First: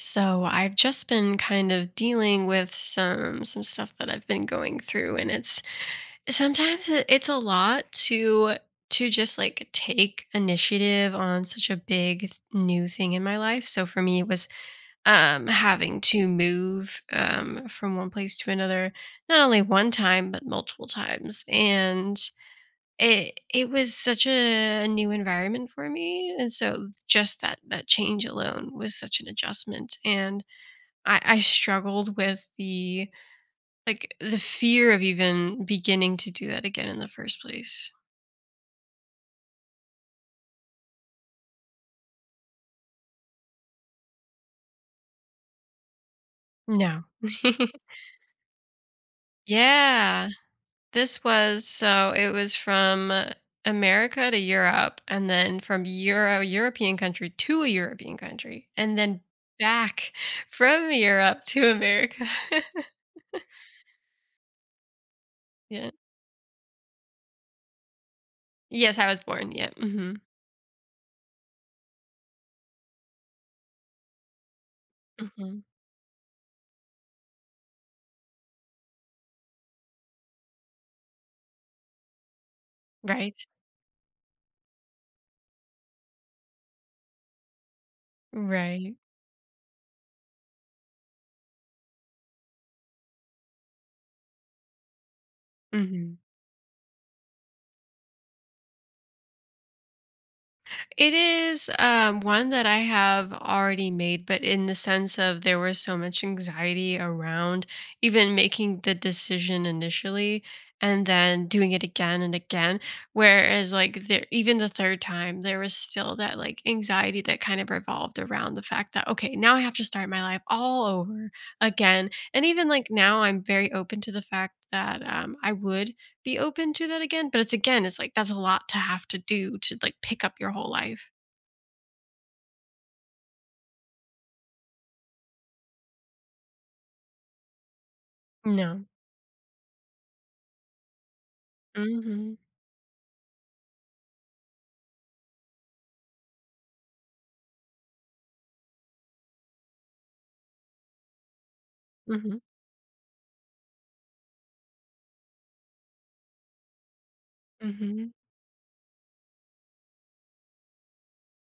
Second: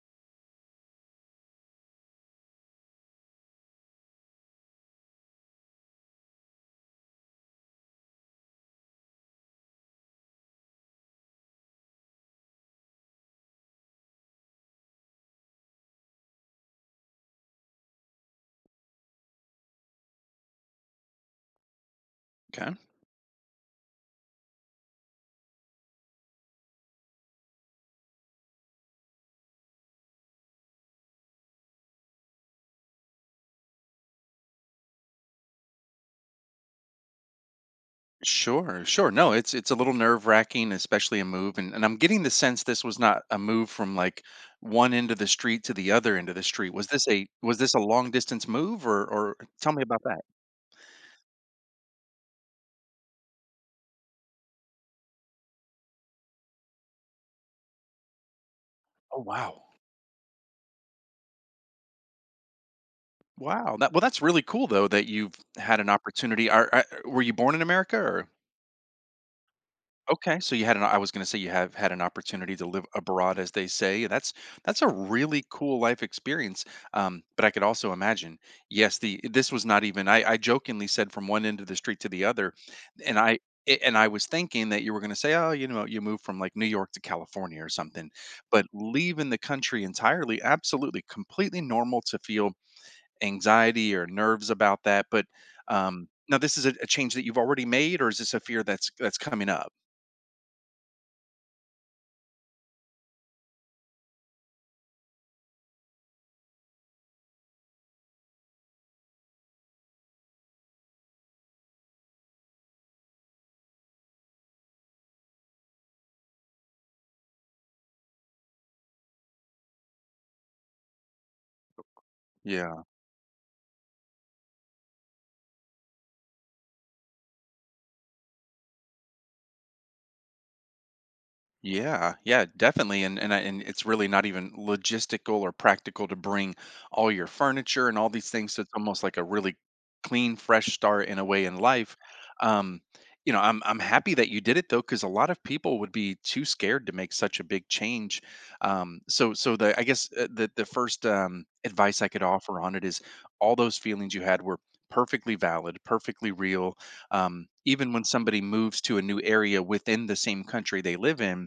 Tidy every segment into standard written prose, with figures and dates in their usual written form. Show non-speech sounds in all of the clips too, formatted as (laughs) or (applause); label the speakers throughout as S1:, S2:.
S1: So I've just been kind of dealing with some stuff that I've been going through and it's sometimes it- it's a lot to just like take initiative on such a big new thing in my life. So for me it was having to move from one place to another, not only one time but multiple times. And
S2: Okay.
S1: it was such a new environment for me, and so just that change alone was such an adjustment. And I struggled with the fear of even beginning to do that again in the first place.
S2: Sure, sure. No, it's a little nerve wracking, especially a move, and I'm getting the sense this was not a move from like one end of the street to the other end of the street.
S1: No. (laughs)
S2: Was this a long distance move, or tell me about that?
S1: Yeah. This was, so it was from America to Europe, and then from European country to a European country, and
S2: Oh
S1: then
S2: wow,
S1: back (laughs) from Europe to America. (laughs)
S2: wow. That well, that's really cool though that you've had an
S1: Yeah.
S2: opportunity. Are were you born in America or?
S1: Yes, I was born, yeah, mhm,
S2: Okay, so you had an I was gonna say you have had an opportunity to live abroad, as they say. That's a really
S1: mhm.
S2: cool life experience. But I could also imagine, yes, the this was not even I jokingly said from one end of the street to the other, and
S1: Right.
S2: I was thinking that you were gonna say, oh, you know, you moved from like New York to California or something. But
S1: Right.
S2: leaving the country entirely, absolutely, completely normal to feel anxiety or nerves about that. But
S1: Mhm.
S2: now this is a change that you've already made, or is this a fear that's coming up?
S1: It is, one that I have already made, but in the sense of there was so much anxiety around even making the decision initially, and then doing it again and again. Whereas, like, there, even the third time, there was still that like anxiety that kind of revolved around the fact that, okay, now I have to start my life all over again. And even
S2: Yeah.
S1: like now, I'm very open to the fact that I would be open to that again, but it's, again, it's like that's a lot to have to do to like pick up your whole life.
S2: Yeah, yeah, definitely, and it's really not even logistical or practical to bring all your furniture and all these things. So it's
S1: No.
S2: almost like a really clean, fresh start in a way in life.
S1: Mhm.
S2: Um, you know, I'm happy that you did it though, because a lot of people would be too scared to make such a big change. So the I guess the first advice I could
S1: Mhm.
S2: offer on it is all those feelings you had were perfectly valid, perfectly real, even when
S1: Mhm.
S2: somebody moves to a new area within the same country they live in,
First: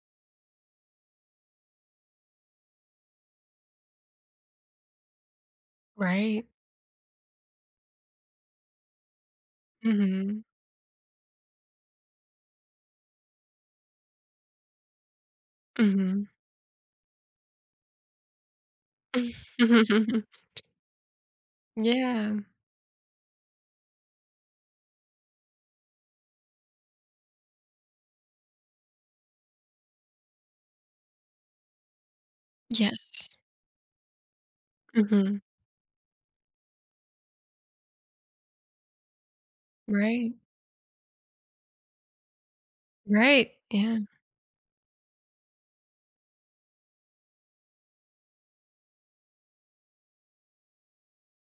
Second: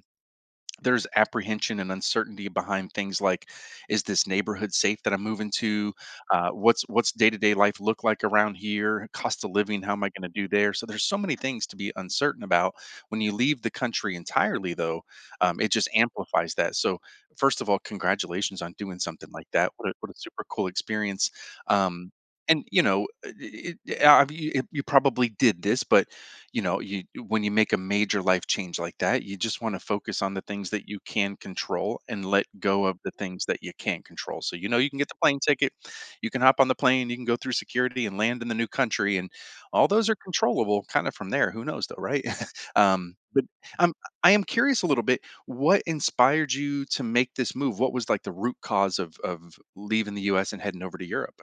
S2: there's apprehension and uncertainty behind things like, is this neighborhood safe that I'm moving to?
S1: Right.
S2: What's day-to-day life look like around here? Cost of living, how am I going
S1: Mhm.
S2: to do there? So there's so many things to be uncertain about. When you leave the country entirely though, it just
S1: Mhm.
S2: amplifies that. So first of all, congratulations on doing something like that. What a
S1: (laughs)
S2: super cool experience. um,
S1: Yeah.
S2: and you know you probably did this but, you know, you, when you make a major life change like that, you just want to focus on the things that you can control and let go of the
S1: Yes.
S2: things that you can't control. So you know you can get the plane
S1: Mhm.
S2: ticket, you can hop on the plane, you can go through security and land in the new country, and all those are
S1: Right.
S2: controllable kind of. From there who knows though, right? (laughs) But
S1: Right.
S2: i'm
S1: Yeah.
S2: I am curious a little bit what inspired you to make this move, what was like the root cause of leaving the US and heading over to Europe.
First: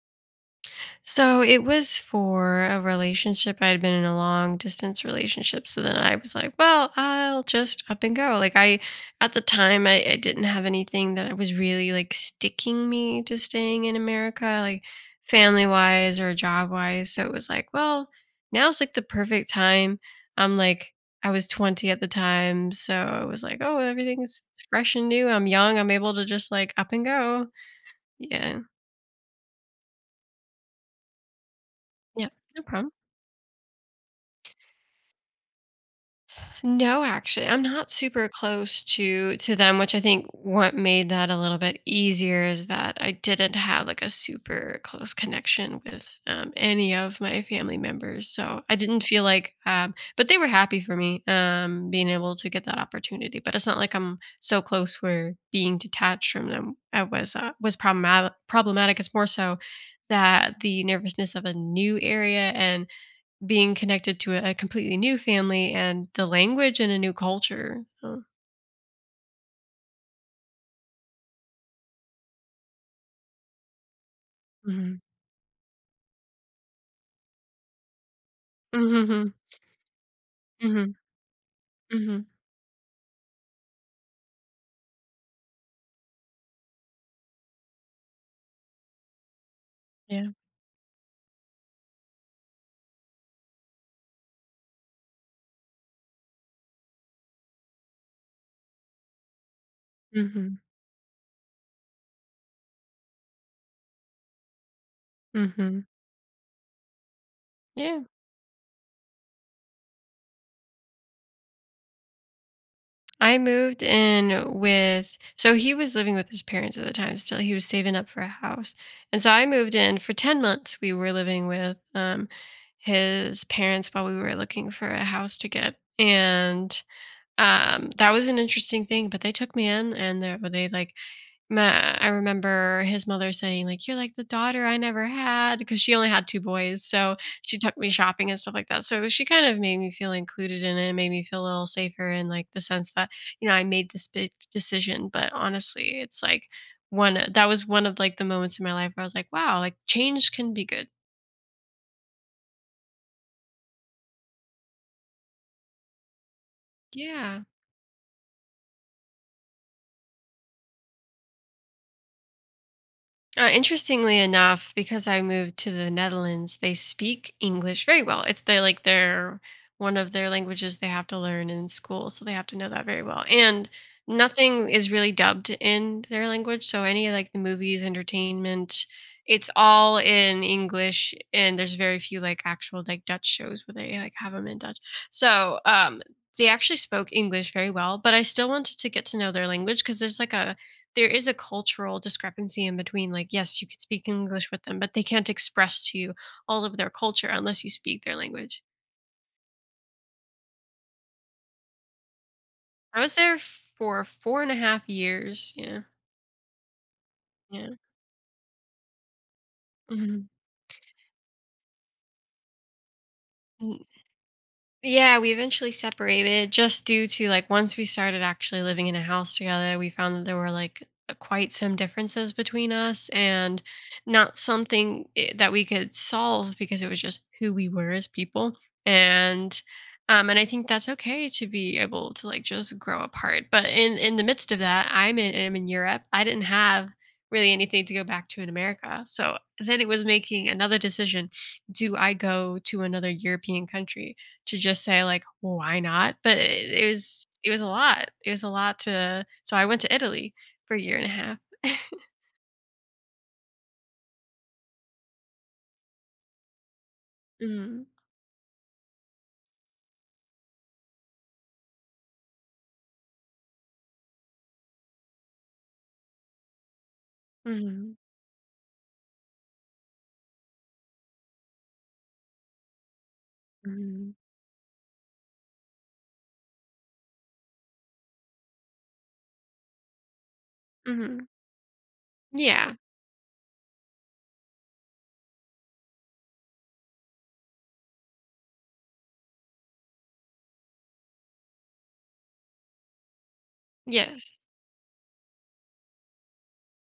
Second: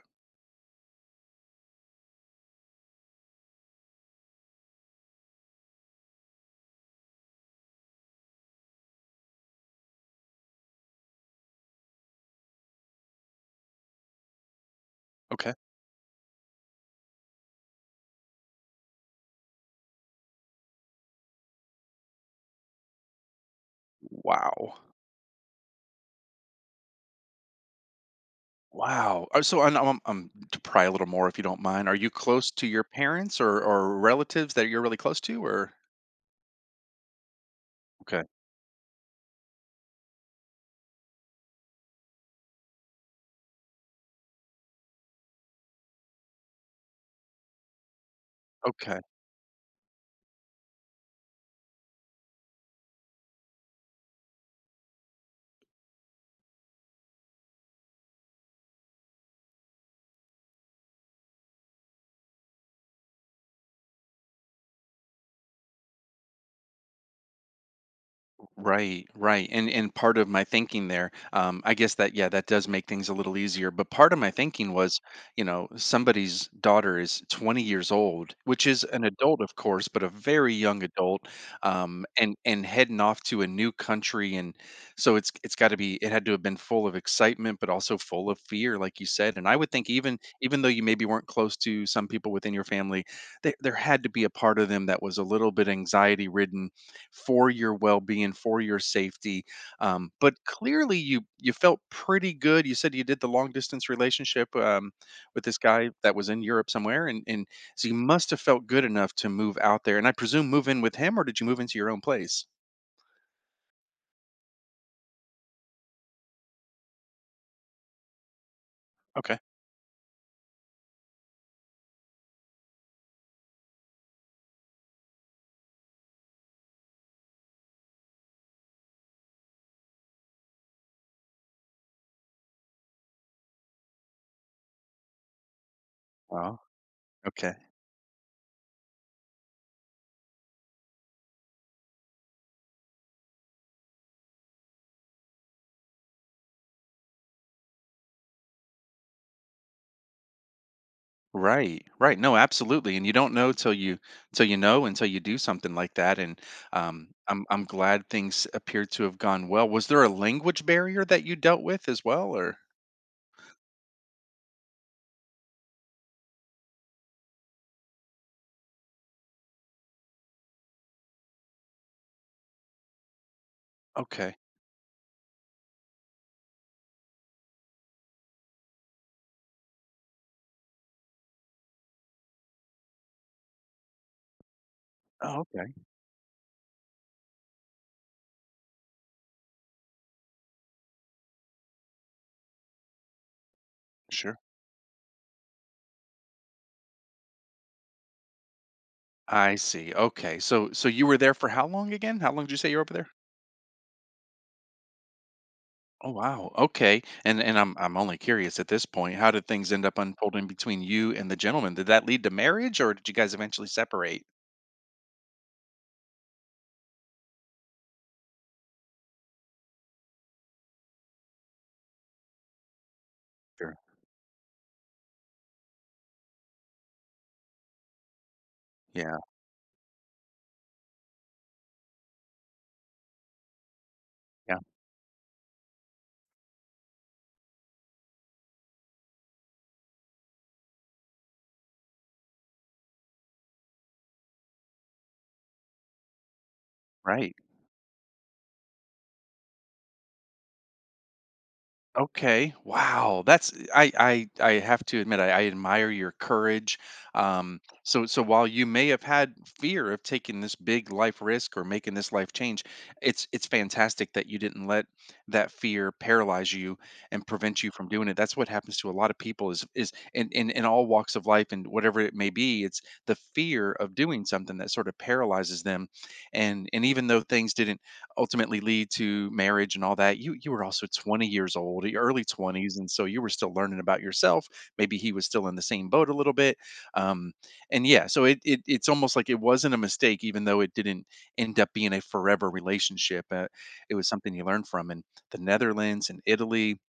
S1: So it was for a relationship. I had been in a long distance relationship. So then I was like, well, I'll just up and go. Like, I at the time I didn't have anything that was really like sticking me to staying in America, like
S2: Okay.
S1: family wise or job wise. So it was like, well, now's like the perfect time. I'm like I was 20 at the time. So I was like, oh, everything's
S2: Wow.
S1: fresh and new. I'm young. I'm able to just like up and go. Yeah.
S2: Wow. So I'm to pry a little more if you don't mind. Are you
S1: Yeah.
S2: close
S1: No
S2: to your
S1: problem.
S2: parents, or relatives that you're really close to or?
S1: No, actually, I'm not
S2: Okay.
S1: super close to them, which I think what made that a little bit easier is that I didn't have like a super close connection with any of my family members, so I
S2: Okay.
S1: didn't feel like. But they were happy for me, being able to get that opportunity. But it's not like I'm so close where being detached from them, was problematic. Problematic. It's more so that the nervousness of a new area and being connected to a completely new family and the language and a new culture. So
S2: Right, right. And part of my thinking there, I guess that, yeah, that does make things a little easier. But part of my thinking
S1: mhm.
S2: was, you know, somebody's daughter is 20 years old, which is an
S1: Mhm,
S2: adult, of course, but a very young
S1: mhm,
S2: adult,
S1: mhm.
S2: and heading off to a new country, and so it's got to be it had to have been full of excitement, but also full of fear, like you said. And I would think
S1: Yeah.
S2: even though you maybe weren't close to some people within your family, there had to be a part of them that was a little bit anxiety ridden for your well-being, for your safety. But
S1: Mhm,
S2: clearly, you felt pretty good. You said you did the long-distance relationship, with this
S1: mhm.
S2: guy that was in Europe somewhere, and so you
S1: Yeah.
S2: must have felt good enough to move out there. And I presume move in with him, or did you move into your own place?
S1: I moved in with, so he was living with his parents at the time still, he was saving up for a house. And so
S2: Okay.
S1: I moved in for 10 months. We were living with, his parents while we were looking for a house to get, and, that was an interesting thing, but they took me in, and like, Ma I remember his mother saying, like, "You're like the daughter I never had," because she only had 2
S2: Wow.
S1: boys. So
S2: Okay.
S1: she took me shopping and stuff like that. So she kind of made me feel included in it, made me feel a little safer in, like, the sense that, you know, I made this big decision. But honestly, it's like one that was one of, like, the moments in my life where I was like, "Wow, like, change can be good."
S2: Right. Right. No, absolutely. And you don't know till you, till you know until you do something like that. And
S1: Yeah.
S2: I'm glad things appear to have gone well. Was there a language barrier that you dealt with as well, or
S1: Interestingly enough, because I moved to the Netherlands, they speak English very well. It's their like their one of their languages they have to learn in school, so they have to know that very well. And
S2: okay?
S1: nothing is really dubbed in their language, so any of, like, the movies, entertainment, it's all in English. And there's very few like actual like Dutch shows where they like have them in Dutch.
S2: Oh,
S1: So
S2: okay.
S1: they actually spoke English very well, but I still wanted to get to know their language, because there's like a there is a cultural discrepancy in between, like, yes, you could speak
S2: Sure.
S1: English with them, but they can't express to you all of their culture unless you speak their language.
S2: I see. Okay. So so you were there for how long again? How long did you say you were over
S1: I
S2: there?
S1: was there for four and a half years. Yeah.
S2: Oh wow. Okay. And
S1: Yeah.
S2: I'm only curious at this point. How did things end up
S1: Hmm.
S2: unfolding between you and the gentleman? Did that lead to marriage or did you guys eventually separate?
S1: Yeah, we eventually separated just due to, like, once we started actually living in a house together, we found that there were like quite some differences between us, and
S2: Sure.
S1: not something that we could solve, because it was just who we were as people.
S2: Yeah.
S1: And and I think that's okay to be able to like just grow apart. But in the midst
S2: Yeah.
S1: of that, I'm in Europe. I didn't have really anything to go back to in America. So then it was making another decision. Do I go to another European country? To just say like, "Well, why not?" But it was,
S2: Right.
S1: it was a lot. It was a lot to, so I went to Italy for a year and a half. (laughs)
S2: Okay. Wow. That's I I have to admit I admire your courage. So so while you may have had fear of taking this big life risk or making this life change, it's fantastic that you didn't let that fear paralyze you and prevent you from doing it. That's what happens to a lot of people is in all walks of life and whatever it may be, it's the fear of doing something that sort of paralyzes them. And even though things didn't ultimately lead to marriage and all that. You were also
S1: Mhm.
S2: 20 years old, your early
S1: Yeah.
S2: 20s, and so you were still learning about yourself. Maybe he was still in the same boat a little bit. Um, and yeah, so it's almost like it wasn't a mistake, even though it didn't end up being a forever relationship. It was
S1: Yes.
S2: something you learned from. And the Netherlands and Italy,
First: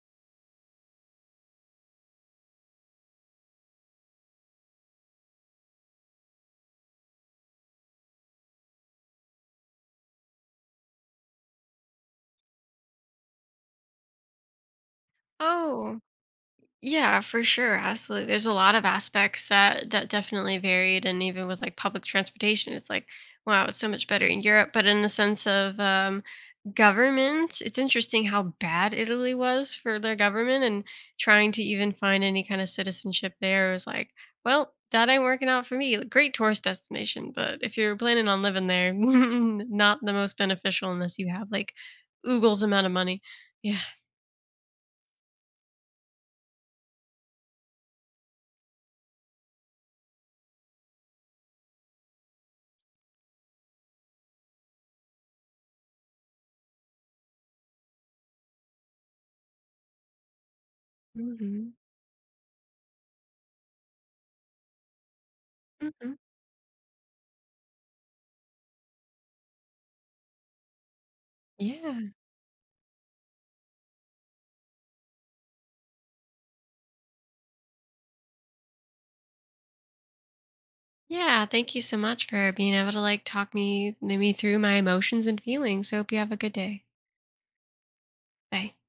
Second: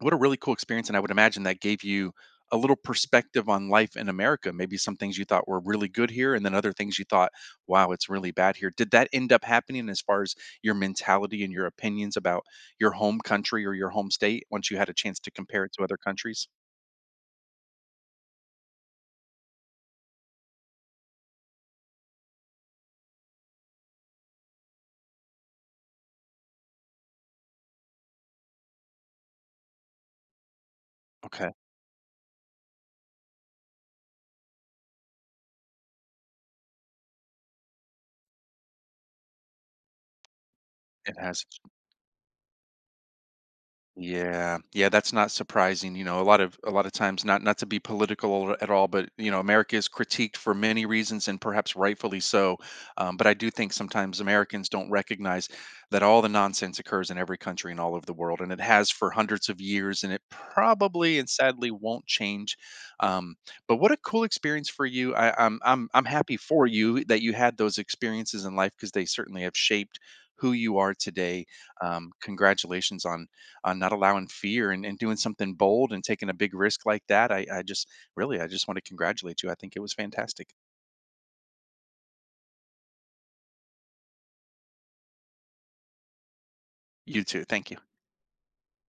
S2: what a really cool experience, and I would imagine that gave you a little perspective on life in America. Maybe some things you thought were really good here, and then other things you thought, "Wow, it's really bad here." Did that end up happening as far as your mentality and your opinions about your home country or your home state once you had a chance to compare it to other
S1: Oh.
S2: countries?
S1: Yeah, for sure. Absolutely. There's a lot of aspects that definitely varied, and even with like public transportation, it's like, wow, it's so much better in Europe. But in the sense of, government, it's interesting how bad Italy was for their government, and
S2: Okay,
S1: trying to even find any kind of citizenship there was like, well, that ain't working out for me. Great tourist destination, but if you're planning on living there, (laughs) not the most beneficial
S2: it
S1: unless you
S2: has.
S1: have like oogles amount of money. Yeah.
S2: Yeah, yeah, that's not surprising. You know, a lot of times, not to be political at all, but you know, America is critiqued for many reasons, and perhaps rightfully so. But I do think sometimes Americans don't recognize that all the nonsense occurs in every country and all over the world, and it has for hundreds of years, and it probably and
S1: Hmm. Hmm.
S2: sadly won't change. Um, but what a cool experience for you! I, I'm
S1: Mhm.
S2: happy for you that you had those experiences in life because they certainly have shaped who you are today.
S1: Yeah.
S2: Congratulations on not allowing fear and doing something bold and taking a big risk like that. I just really, I just want to congratulate you. I think it was fantastic.
S1: Yeah, thank you so much for being able to like talk me through my emotions and feelings. Hope you have a good day.
S2: You too. Thank you.
S1: Bye.